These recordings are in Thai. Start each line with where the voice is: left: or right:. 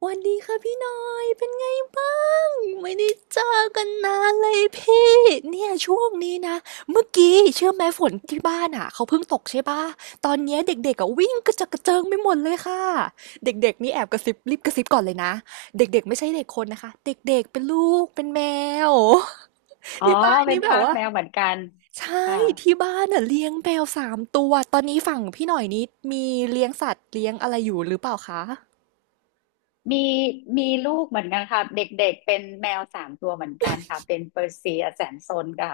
right: สวัสดีค่ะพี่หน่อยเป็นไงบ้างไม่ได้เจอกันนานเลยพี่เนี่ยช่วงนี้นะเมื่อกี้เชื่อไหมฝนที่บ้านอ่ะเขาเพิ่งตกใช่ป่ะตอนเนี้ยเด็กๆอ่ะวิ่งกระเจิดกระเจิงไปหมดเลยค่ะเด็กๆนี่แอบกระซิบรีบกระซิบก่อนเลยนะเด็กๆไม่ใช่เด็กคนนะคะเด็กๆเป็นลูกเป็นแมว
left: อ๋อ
right: ที่บ้าน
left: เป็
right: นี่
left: น
right: แบ
left: ทา
right: บ
left: ส
right: ว่า
left: แมวเหมือนกัน
right: ใช่
left: ค่ะ
right: ที่บ้านอ่ะเลี้ยงแมวสามตัวตอนนี้ฝั่งพี่หน่อยนี้มีเลี้ยงสัตว์เลี้ยงอะไรอยู่หรือเปล่าคะ
left: มีมีลูกเหมือนกันค่ะเด็กๆเป็นแมวสามตัวเหมือนกันค่ะเป็นเปอร์เซียแสนซนค่ะ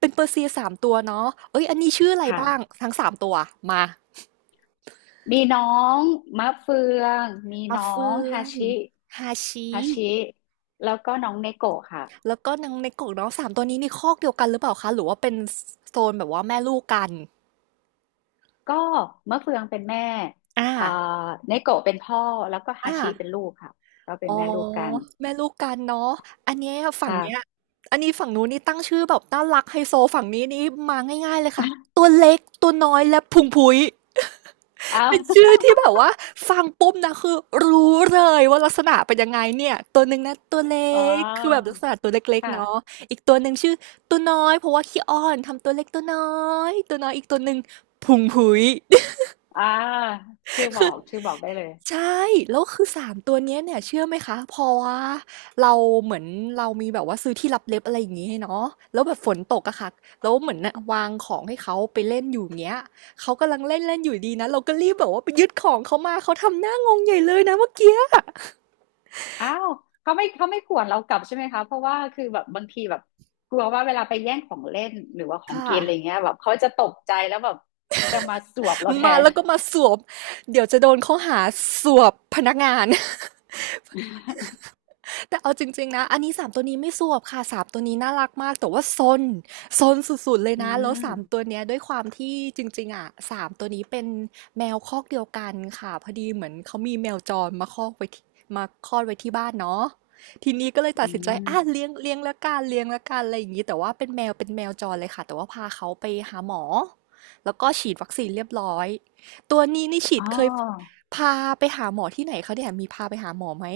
right: เป็นเปอร์เซียสามตัวเนาะเอ้ย อันนี้ชื่ออะไรบ้าง
left: ค่ะ
right: ทั้งสามตัวมา
left: มีน้องมะเฟืองมี
right: มา
left: น้อ
right: เฟื
left: ง
right: อ
left: ฮา
right: ง
left: ชิ
right: ฮาชิ
left: ฮาชิแล้วก็น้องเนโกะค่ะ
right: แล้วก็นางในกกเนาะสามตัวนี้นี่คอกเดียวกันหรือเปล่าคะ หรือว่าเป็นโซนแบบว่าแม่ลูกกัน
left: ก็มะเฟืองเป็นแม่
right: อ่า
left: อ่าเนโกะเป็นพ่อแล้วก็ฮา
right: อ่า
left: ชิเป็นลูกค่ะก็เป็
right: อ๋
left: น
right: อ
left: แม่ลูกกัน
right: แม่ลูกกันเนาะอันเนี้ยฝั่ง
left: ค่ะ
right: เนี้ยอันนี้ฝั่งนู้นนี่ตั้งชื่อแบบน่ารักไฮโซฝั่งนี้นี่มาง่ายๆเลยค่ะ ตัวเล็กตัวน้อยและพุงพุ้ย
left: อ้าว
right: เป็นชื่อที่แบบว่าฟังปุ๊บนะคือรู้เลยว่าลักษณะเป็นยังไงเนี่ยตัวหนึ่งนะตัวเล็
left: อ๋
right: กคือแบบ
left: อ
right: ลักษณะตัวเล็กๆเนาะ
left: ค่ะ
right: อีกตัวหนึ่งชื่อตัวน้อยเพราะว่าขี้อ้อนทำตัวเล็กตัวน้อยอีกตัวหนึ่งพุงพุ้ย
left: อ่าชื่อบอกได้เลย
right: ใช่แล้วคือสามตัวเนี่ยเชื่อไหมคะพอว่าเราเหมือนเรามีแบบว่าซื้อที่ลับเล็บอะไรอย่างงี้ให้เนาะแล้วแบบฝนตกอะค่ะแล้วเหมือนน่ะวางของให้เขาไปเล่นอยู่อย่างเงี้ยเขากำลังเล่นๆอยู่ดีนะเราก็รีบแบบว่าไปยึดของเขามาเขาทำหน้างงใหญ่เลยนะเมื่อกี้อะ
left: อ้าวเขาไม่ข่วนเรากลับใช่ไหมคะเพราะว่าคือแบบบางทีแบบกลัวว่าเวลาไปแย่งของเล่นหรือว่าของ
right: ค่ะ
left: กินอะไรเงี้ยแบบเขาจะตกใจแล้วแบบจะมาสวบเราแท
right: มา
left: น
right: แล้วก็มาสวมเดี๋ยวจะโดนข้อหาสวบพนักงาน แต่เอาจริงๆนะอันนี้สามตัวนี้ไม่สวบค่ะสามตัวนี้น่ารักมากแต่ว่าซนสุดๆเลย
left: อื
right: นะแล้ว
left: ม
right: สามตัวเนี้ยด้วยความที่จริงๆอ่ะสามตัวนี้เป็นแมวคอกเดียวกันค่ะพอดีเหมือนเขามีแมวจรมาคอกไว้ที่มาคลอดไว้ที่บ้านเนาะทีนี้ก็เลยตั
left: อื
right: ดสินใจอ่ะ
left: ม
right: เลี้ยงเลี้ยงละกันเลี้ยงละกันอะไรอย่างนี้แต่ว่าเป็นแมวจรเลยค่ะแต่ว่าพาเขาไปหาหมอแล้วก็ฉีดวัคซีนเรียบร้อยตัวนี้นี่ฉี
left: อ๋
right: ด
left: อ
right: เคยพาไปหาหมอที่ไหนเขาเนี่ยมีพาไปหาหมอไหม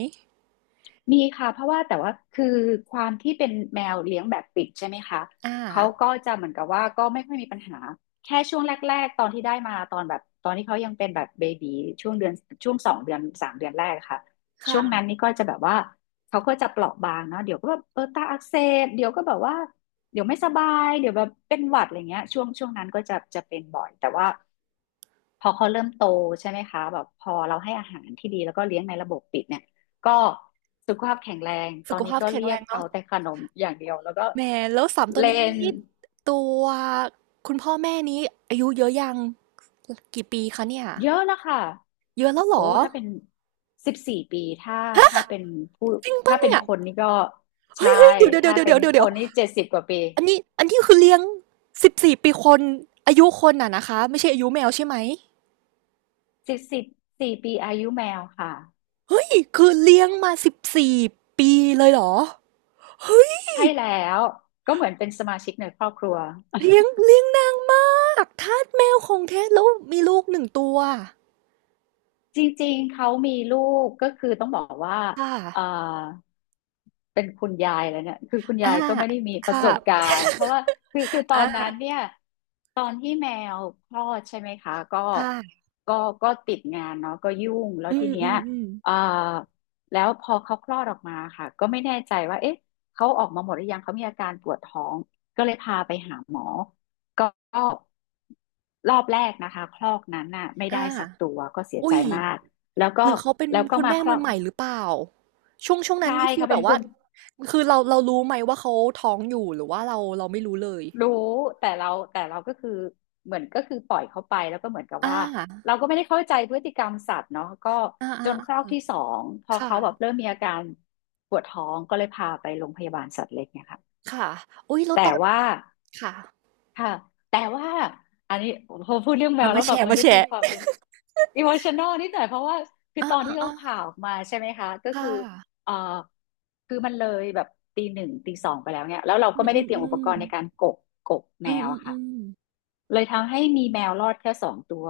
left: มีค่ะเพราะว่าแต่ว่าคือความที่เป็นแมวเลี้ยงแบบปิดใช่ไหมคะ
right: อ่า
left: เขาก็จะเหมือนกับว่าก็ไม่ค่อยมีปัญหาแค่ช่วงแรกๆตอนที่ได้มาตอนแบบตอนที่เขายังเป็นแบบเบบีช่วงเดือนช่วงสองเดือนสามเดือนแรกค่ะช่
right: ค่ะ
left: วงนั้นนี่ก็จะแบบว่าเขาก็จะเปราะบางเนาะเดี๋ยวก็แบบตาอักเสบเดี๋ยวก็แบบว่าเดี๋ยวไม่สบายเดี๋ยวแบบเป็นหวัดอะไรเงี้ยช่วงนั้นก็จะเป็นบ่อยแต่ว่าพอเขาเริ่มโตใช่ไหมคะแบบพอเราให้อาหารที่ดีแล้วก็เลี้ยงในระบบปิดเนี่ย ก็สุขภาพแข็งแรง ต
right: สุ
left: อ
right: ข
left: นนี้
right: ภาพ
left: ก็
right: แข็ง
left: เรี
right: แร
left: ยก
right: ง
left: เอา
right: เนาะ
left: แต่ขนมอย่างเดียวแล้วก็
right: แหมแล้วสามตัว
left: เล่
right: นี้
left: น
right: นี่ตัวคุณพ่อแม่นี้อายุเยอะยังกี่ปีคะเนี่ย
left: เยอะแล้วค่ะ
right: เยอะแล้วเหร
left: โอ้
right: อ
left: ถ้าเป็นสิบสี่ปีถ้าเป็นผู้
right: จริงปะ
left: ถ้าเป็น
right: เนี่ย
left: คนนี่ก็
right: เฮ้
left: ใช่
right: ยเฮ้ยเดี๋ยวเดี๋ยว
left: ถ้า
right: เดี๋ยว
left: เป็
right: เดี๋
left: น
right: ยวเดี๋ยว
left: ค
right: เดี๋ยว
left: นนี่70 กว่าปี
right: อันนี้คือเลี้ยง14ปีคนอายุคนอะนะคะไม่ใช่อายุแมวใช่ไหม
left: สิบสี่ปีอายุแมวค่ะ
right: เฮ้ยคือเลี้ยงมาสิบสี่ปีเลยเหรอเฮ้ย
left: ใช่แล้วก็เหมือนเป็นสมาชิกในครอบครัว
right: เลี้ยงเลี้ยงนางมากทาสแมวของแท้แล้วมีลูกหนึ่งตัว
left: จริงๆ เขามีลูกก็คือต้องบอกว่า
right: ค่ะ
left: เอ่อเป็นคุณยายแล้วเนี่ยคือคุณ
right: อา
left: ยายก็ไม่ได้มี
right: ค
left: ประสบกา
right: ่ะ
left: รณ์เพราะว่าคือตอ
right: อา
left: นนั้นเนี่ยตอนที่แมวคลอดใช่ไหมคะ
right: ค่ะ
left: ก็ก็ติดงานเนาะก็ยุ่งแล้ว
right: อื
left: ที
right: โอ
left: เนี้ย
right: มเคอมอืม
left: เอ่อแล้วพอเขาคลอดออกมาค่ะก็ไม่แน่ใจว่าเอ๊ะเขาออกมาหมดหรือยังเขามีอาการปวดท้องก็เลยพาไปหาหมอ ก็รอบแรกนะคะคลอกนั้นน่ะไม่
right: อ่า
left: ได้สักตัวก็เสีย
right: อุ๊
left: ใจ
right: ย
left: มากแล้วก็
right: หรือเขาเป็นคุณ
left: มา
right: แม่
left: คล
right: มื
left: อ
right: อ
left: ก
right: ใหม่หรือเปล่าช่วงนั้น
left: ใช่
right: นี่คือ
left: ค่ะ
right: แบ
left: เป็
right: บ
left: นค
right: ว่า
left: น
right: คือเรารู้ไหมว่าเขาท้องอยู่หรือว่าเราไม่รู้เลย
left: รู้แต่เราแต่เราก็คือเหมือนก็คือปล่อยเขาไปแล้วก็เหมือนกับ
right: อา
left: ว่า
right: อา
left: เราก็ไม่ได้เข้าใจพฤติกรรมสัตว์เนาะก็
right: อ่
left: จนคลอ
right: า
left: กที่สองพอ
right: ค่ะ
left: เขาแบบเริ่มมีอาการปวดท้องก็เลยพาไปโรงพยาบาลสัตว์เล็กเนี่ยค่ะ
right: ค่ะอุ๊ยแล้ว
left: แต่
right: ตอน
left: ว่า
right: ค่ะ
left: ค่ะแต่ว่าอันนี้พอพูดเรื่องแม
right: มา
left: ว
right: มา
left: แล้ว
right: แช
left: แบบ
right: ร์
left: มัน
right: มา
left: ก็
right: แช
left: จะมี
right: ร์
left: ความอิโมชัน a ลนิดหน่อยเพราะว่าคือ
right: อา
left: ตอน
right: อ่า
left: ที่เขา
right: อ่า
left: ผ่าออกมาใช่ไหมคะก็
right: ค่ะ
left: คือเอ่อคือมันเลยแบบตีหนึ่งตีสองไปแล้วเนี่ยแล้วเรา
right: อื
left: ก็
right: ม
left: ไม่
right: อื
left: ได้
right: ม
left: เตรีย
right: อื
left: มอุป
right: ม
left: กรณ์ในการกบแม
right: อืม
left: ว
right: อืม
left: อะ
right: อื
left: ค่ะ
right: ม
left: เลยทำให้มีแมวรอดแค่สองตัว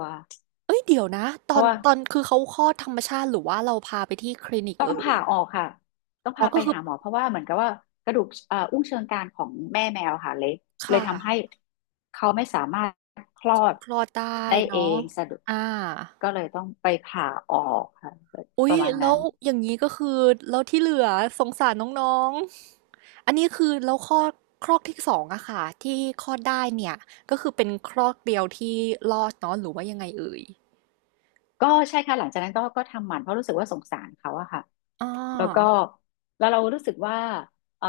right: เดี๋ยวนะต
left: เพ
right: อ
left: ราะ
right: น
left: ว่า
right: ตอนคือเขาคลอดธรรมชาติหรือว่าเราพาไปที่คลินิก
left: ต้อง
right: เอ่ย
left: ผ่าออกค่ะต้อง
right: อ๋อ
left: พา
right: ก็
left: ไป
right: คือ
left: หาหมอเพราะว่าเหมือนกับว่ากระดูกอุ้งเชิงกรานของแม่แมวค่ะเละเลย
right: ค่ะ
left: ทำให้เขาไม่สามารถคลอด
right: คลอดได้
left: ได้เอ
right: เนาะ
left: งสะดุด
right: อา
left: ก็เลยต้องไปผ่าออกค่ะ
right: อุ๊
left: ป
right: ย
left: ระมาณ
right: แล้
left: นั้
right: ว
left: น
right: อย่างนี้ก็คือแล้วที่เหลือสงสารน้องๆอันนี้คือแล้วคลอดคลอกที่สองอะค่ะที่คลอดได้เนี่ยก็คือเป็นคลอกเดียวที่รอดเนาะหรือว่ายังไงเอ่ย
left: ก็ใช่ค่ะหลังจากนั้นก็ทำหมันเพราะรู้สึกว่าสงสารเขาอะค่ะ
right: อ๋อ
left: แล้วก็แล้วเรารู้สึกว่าเออ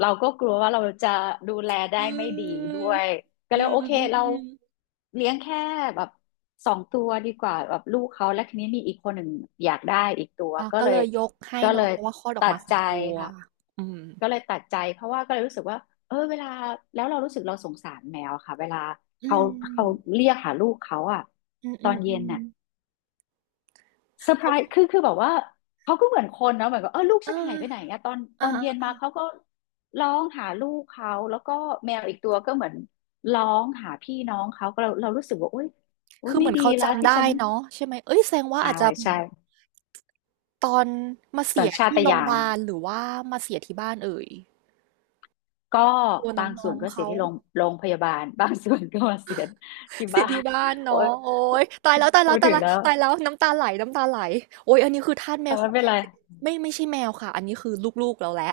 left: เราก็กลัวว่าเราจะดูแลได้
right: อื
left: ไม่ดีด้
right: ม
left: วยก็
right: อื
left: เลย
right: ม
left: โอเค
right: อืม
left: เรา
right: อืม
left: เลี้ยงแค่แบบสองตัวดีกว่าแบบลูกเขาและทีนี้มีอีกคนหนึ่งอยากได้อีกตัว
right: อ่ะ
left: ก็
right: ก็
left: เล
right: เล
left: ย
right: ยยกให้
left: ก็เล
right: เนาะ
left: ย
right: เพราะว่าคลอดออ
left: ตั
right: กมา
left: ด
right: ส
left: ใจ
right: องตัว
left: ค่ะ
right: อืม
left: ก็เลยตัดใจเพราะว่าก็เลยรู้สึกว่าเออเวลาแล้วเรารู้สึกเราสงสารแมวค่ะเวลา
right: อื
left: เขาเขา
right: ม
left: เรียกหาลูกเขาอะ
right: อืม
left: ต
right: อื
left: อ
right: ม
left: น
right: อื
left: เย็น
right: ม
left: น่ะ เซอร์ไพ
right: เขา
left: รส์คือแบบว่าเขาก็เหมือนคนเนาะเหมือนกับเออลูกฉัน
right: อ่า
left: หายไปไหนอะตอนต
right: อ่า
left: อน
right: อ่า
left: เย็นมา
right: อ่า
left: เขาก็ร้องหาลูกเขาแล้วก็แมวอีกตัวก็เหมือนร้องหาพี่น้องเขาก็เรารู้สึกว่าโอ๊ยโอ๊ย
right: คือเห
left: ไม่
right: มือน
left: ดี
right: เขา
left: แล้ว
right: จำ
left: ที่
right: ได้
left: ฉัน
right: เนาะใช่ไหมเอ้ยแสดงว่า
left: ใช่
right: อาจจะ
left: ใช่
right: ตอนมาเสี
left: สัญ
right: ย
left: ชา
right: ที่
left: ต
right: โรงพ
left: ญา
right: ยา
left: ณ
right: บาลหรือว่ามาเสียที่บ้านเอ่ย
left: ก็
right: ตัวน
left: บาง
right: ้
left: ส่
right: อ
left: วน
right: ง
left: ก็
right: ๆ
left: เสีย
right: เขา
left: ที่โรงพยาบาล บางส่วนก็มาเสียที่
right: เสีย
left: บ้า
right: ที่
left: น
right: บ้าน
left: โอ๊
right: เนาะ
left: ย
right: โอ๊ยตายแล้วตายแล้
left: พู
right: ว
left: ด
right: ตาย
left: ถึง
right: แล้ว
left: แล้ว
right: ตายแล้วน้ำตาไหลโอ๊ยอันนี้คือทาสแม
left: แต่
right: วข
left: ไม่
right: อง
left: เป็น
right: แท้
left: ไร
right: ไม่ใช่แมวค่ะอันนี้คือลูกๆเราแล้ว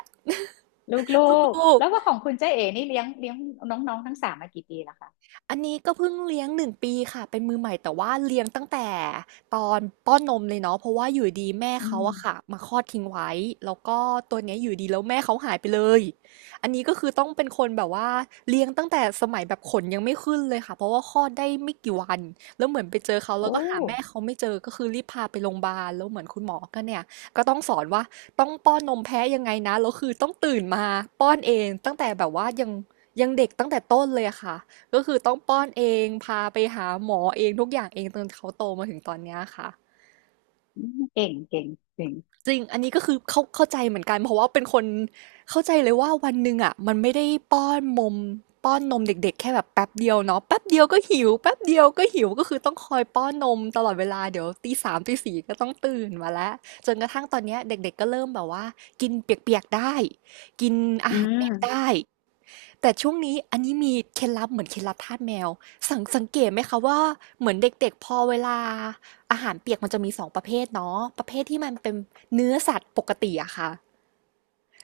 left: ลูก
right: ลู
left: ๆ
right: ก
left: แล้วว่าของคุณเจ๊เอ๋นี่เลี้ยงน้องๆทั้งสามมากี่ปีแล้วคะ
right: อันนี้ก็เพิ่งเลี้ยง1ปีค่ะเป็นมือใหม่แต่ว่าเลี้ยงตั้งแต่ตอนป้อนนมเลยเนาะเพราะว่าอยู่ดีแม่
left: อื
right: เขา
left: ม
right: อะค่ะมาคลอดทิ้งไว้แล้วก็ตัวเนี้ยอยู่ดีแล้วแม่เขาหายไปเลยอันนี้ก็คือต้องเป็นคนแบบว่าเลี้ยงตั้งแต่สมัยแบบขนยังไม่ขึ้นเลยค่ะเพราะว่าคลอดได้ไม่กี่วันแล้วเหมือนไปเจอเขาแล้
left: โอ้
right: วก็หาแม่เขาไม่เจอก็คือรีบพาไปโรงพยาบาลแล้วเหมือนคุณหมอก็เนี่ยก็ต้องสอนว่าต้องป้อนนมแพ้ยังไงนะแล้วคือต้องตื่นมาป้อนเองตั้งแต่แบบว่ายังเด็กตั้งแต่ต้นเลยอะค่ะ ก็คือต้องป้อนเอง พาไปหาหมอเองทุกอย่างเองจนเขาโตมาถึงตอนเนี้ยค่ะ
left: อืมเก่งเก่งเก่ง
right: จริงอันนี้ก็คือเข้าใจเหมือนกันเพราะว่าเป็นคนเข้าใจเลยว่าวันหนึ่งอ่ะมันไม่ได้ป้อนมมป้อนนมเด็กๆแค่แบบแป๊บเดียวเนาะแป๊บเดียวก็หิวแป๊บเดียวก็หิวก็คือต้องคอยป้อนนมตลอดเวลาเดี๋ยวตีสามตีสี่ก็ต้องตื่นมาแล้วจนกระทั่งตอนเนี้ยเด็กๆก็เริ่มแบบว่ากินเปียกๆได้กินอา
left: อื
right: หาร
left: ม
right: เม็ดได้ แต่ช่วงนี้อันนี้มีเคล็ดลับเหมือนเคล็ดลับทาสแมวสังเกตไหมคะว่าเหมือนเด็กๆพอเวลาอาหารเปียกมันจะมีสองประเภทเนาะประเภทที่มันเป็นเนื้อสัตว์ปกติอะค่ะ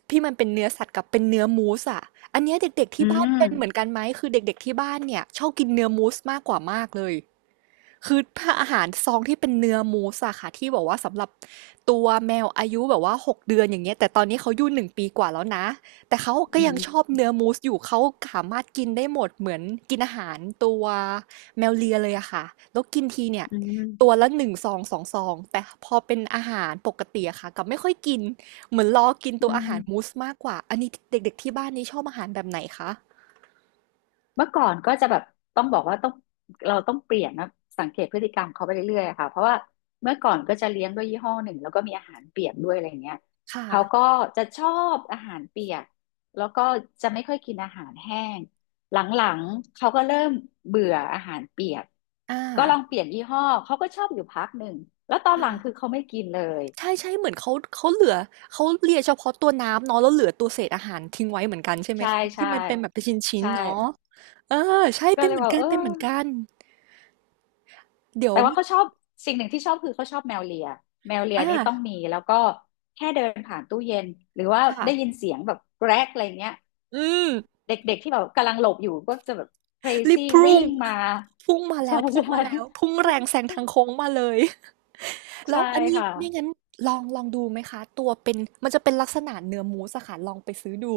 right: ที่มันเป็นเนื้อสัตว์กับเป็นเนื้อมูสอะอันเนี้ยเด็กๆ
left: อื
right: ที่บ้าน
left: ม
right: เป็นเหมือนกันไหมคือเด็กๆที่บ้านเนี่ยชอบกินเนื้อมูสมากกว่ามากเลย คือถ้าอาหารซองที่เป็นเนื้อมูสอะค่ะที่บอกว่าสำหรับตัวแมวอายุแบบว่าหกเดือนอย่างเงี้ยแต่ตอนนี้เขาอายู่หนึ่งปีกว่าแล้วนะแต่เขาก็
left: อื
right: ยัง
left: ม
right: ชอบเนื้อมูสอยู่เขาสามารถกินได้หมดเหมือนกินอาหารตัวแมวเลียเลยอะค่ะแล้วกินทีเนี่ย
left: อื
right: ตัว
left: ม
right: ละหนึ่งซองสองซองแต่พอเป็นอาหารปกติอะค่ะกับไม่ค่อยกินเหมือนรอกินตัว
left: อื
right: อาหา
left: ม
right: รมูสมากกว่าอันนี้เด็กๆที่บ้านนี้ชอบอาหารแบบไหนคะ
left: เมื่อก่อนก็จะแบบต้องบอกว่าต้องเราต้องเปลี่ยนนะ สังเกตพฤติกรรมเขาไปเรื่อยๆอะค่ะเพราะว่าเมื่อก่อนก็จะเลี้ยงด้วยยี่ห้อหนึ่งแล้วก็มีอาหารเปียกด้วยอะไรเงี้ยเขาก็
right: ค่ะ
left: จะชอบอาหารเปียกแล้วก็จะไม่ค่อยกินอาหารแห้งหลังๆเขาก็เริ่มเบื่ออาหารเปียก
right: อ่า
left: ก็ลองเปลี่ยนยี่ห้อเขาก็ชอบอยู่พักหนึ่ง แล้วตอนหลังคือเขาไม่กินเลย
right: ใช่ใช่เหมือนเขาเหลือเขาเลียเฉพาะตัวน้ำเนาะแล้วเหลือตัวเศษอาหารทิ้งไว้เหมือนกันใช่ไหม
left: ใช่
right: คะที่
left: ใช่
right: มันเป็นแบบเป็นชิ้น
left: ใช่
right: ๆเนาะเออใช่
left: ก็
right: เป็น
left: เล
right: เห
left: ย
right: มือน
left: ว่า
right: กัน
left: เออ
right: เป็นเหมือนกันเดี๋ยว
left: แต่ว่าเขาชอบสิ่งหนึ่งที่ชอบคือเขาชอบแมวเลียแมวเลีย
right: อ่า
left: นี่ต้องมีแล้วก็แค่เดินผ่านตู้เย็นหรือว่า
right: ค่ะ
left: ได้ยินเสียงแบบแกรกอะไรเงี้ย
right: อืม
left: เด็กๆที่แบบกำลังหลบอยู่ก็จะแบบ
right: รี
left: crazy
right: บพุ่
left: วิ่
right: ง
left: งมา
right: พุ่งมาแล้
left: ใช่
right: วพุ่ง
left: ใช่
right: มาแล้วพุ่งแรงแซงทางโค้งมาเลยแล้
left: ใช่
right: วอันนี้
left: ค่ะ
right: ไม่งั้นลองดูไหมคะตัวเป็นมันจะเป็นลักษณะเนื้อมูสอะค่ะลองไปซื้อดู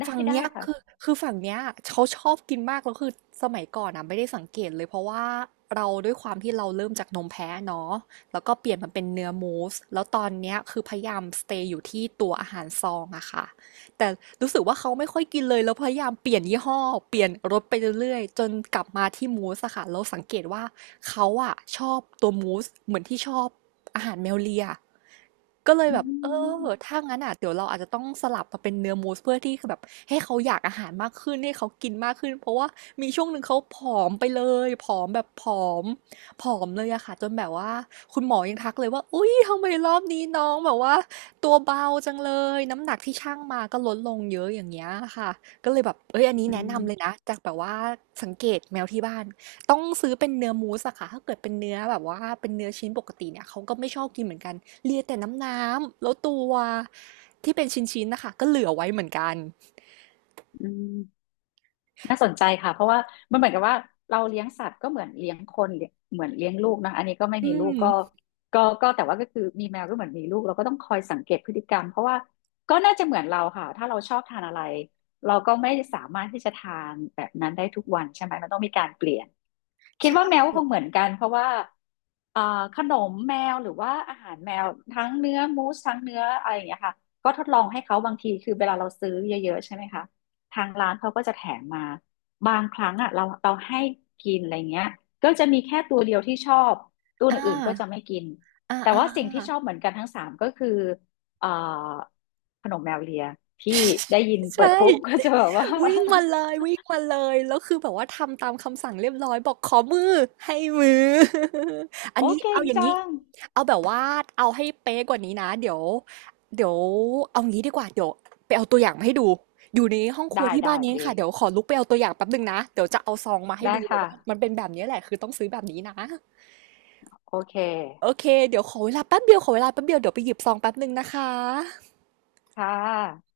left: ได้
right: ฝั่ง
left: ได้
right: เนี้ยคือ
left: ค่ะ
right: คือฝั่งเนี้ยเขาชอบกินมากแล้วคือสมัยก่อนอ่ะไม่ได้สังเกตเลยเพราะว่าเราด้วยความที่เราเริ่มจากนมแพะเนาะแล้วก็เปลี่ยนมาเป็นเนื้อมูสแล้วตอนเนี้ยคือพยายามสเตย์อยู่ที่ตัวอาหารซองอะค่ะแต่รู้สึกว่าเขาไม่ค่อยกินเลยแล้วพยายามเปลี่ยนยี่ห้อเปลี่ยนรสไปเรื่อยๆจนกลับมาที่มูสอะค่ะแล้วสังเกตว่าเขาอะชอบตัวมูสเหมือนที่ชอบอาหารแมวเลีย ก็เลย
left: อื
right: แบบเออ
left: ม
right: ถ้างั้นอ่ะเดี๋ยวเราอาจจะต้องสลับมาเป็นเนื้อมูสเพื่อที่คือแบบให้เขาอยากอาหารมากขึ้นให้เขากินมากขึ้นเพราะว่ามีช่วงหนึ่งเขาผอมไปเลยผอมแบบมผอมเลยอะค่ะจนแบบว่าคุณหมอยังทักเลยว่าอุ๊ยทำไมรอบนี้น้องแบบว่าตัวเบาจังเลยน้ำหนักที่ชั่งมาก็ลดลงเยอะอย่างเงี้ยค่ะก็เลยแบบเอ้ยอันนี้
left: อื
right: แนะนำเลยนะ
left: ม
right: จากแบบว่าสังเกตแมวที่บ้าน ต้องซื้อเป็นเนื้อมูสอะค่ะถ้าเกิดเป็นเนื้อแบบว่าเป็นเนื้อชิ้นปกติเนี่ยเขาก็ไม่ชอบกินเหมือนกันเลียแต่น้ำแล้วตัวที่เป็นชิ้นๆนะคะก็เหลือไว้เหมือนกัน
left: อืม น่าสนใจค่ะเพราะว่ามันเหมือนกับว่าเราเลี้ยงสัตว์ก็เหมือนเลี้ยงคนเลี้ยเหมือนเลี้ยงลูกนะอันนี้ก็ไม่
right: อื
left: มีลู
right: ม
left: กก็แต่ว่าก็คือมีแมวก็เหมือนมีลูกเราก็ต้องคอยสังเกตพฤติกรรมเพราะว่าก็น่าจะเหมือนเราค่ะถ้าเราชอบทานอะไรเราก็ไม่สามารถที่จะทานแบบนั้นได้ทุกวันใช่ไหมมันต้องมีการเปลี่ยนคิดว่าแม
right: ใช่
left: วก็คงเหมือนกันเพราะว่าอ่าขนมแมวหรือว่าอาหารแมวทั้งเนื้อมูสทั้งเนื้ออะไรอย่างเงี้ยค่ะก็ทดลองให้เขาบางทีคือเวลาเราซื้อเยอะๆใช่ไหมคะ ทางร้านเขาก็จะแถมมาบางครั้งอ่ะเราให้กินอะไรเงี้ยก็จะมีแค่ตัวเดียวที่ชอบตัว
right: อ่า
left: อื่นๆก็จะไม่กิน
right: อ่า
left: แต่
right: อ่า
left: ว่า
right: อ่า
left: สิ่งที่ชอบเหมือนกันทั้งสามก็คือเอ่อขนมแมวเลียที่ได้ยิน
right: ใช
left: เปิดปุ๊บ ก็
right: ่
left: จะแบบว่า
right: วิ่งมาเลยวิ่งมาเลยแล้วคือแบบว่าทำตามคำสั่งเรียบร้อยบอกขอมือให้มือ อั
left: โอ
right: นนี้
left: คเก่
right: เอา
left: ง
right: อย่างนี้
left: จัง
right: เอาแบบว่าเอาให้เป๊ะกว่านี้นะเดี๋ยวเอางี้ดีกว่าเดี๋ยวไปเอาตัวอย่างมาให้ดูอยู่ในห้องครัว
left: ได้
right: ที่บ้า
left: ได้
right: นนี้เอ
left: เด
right: งค่ะเดี๋ยวขอลุกไปเอาตัวอย่างแป๊บหนึ่งนะเดี๋ยวจะเอาซองมาให้
left: ได้
right: ดูเลย
left: ค่ะ
right: ว่ามันเป็นแบบนี้แหละคือต้องซื้อแบบนี้นะ
left: โอเค
right: โอเคเดี๋ยวขอเวลาแป๊บเดียวขอเวลาแป๊บเดียวเดี๋ยวไปหยิบซองแป๊บหนึ่งนะคะ
left: ค่ะ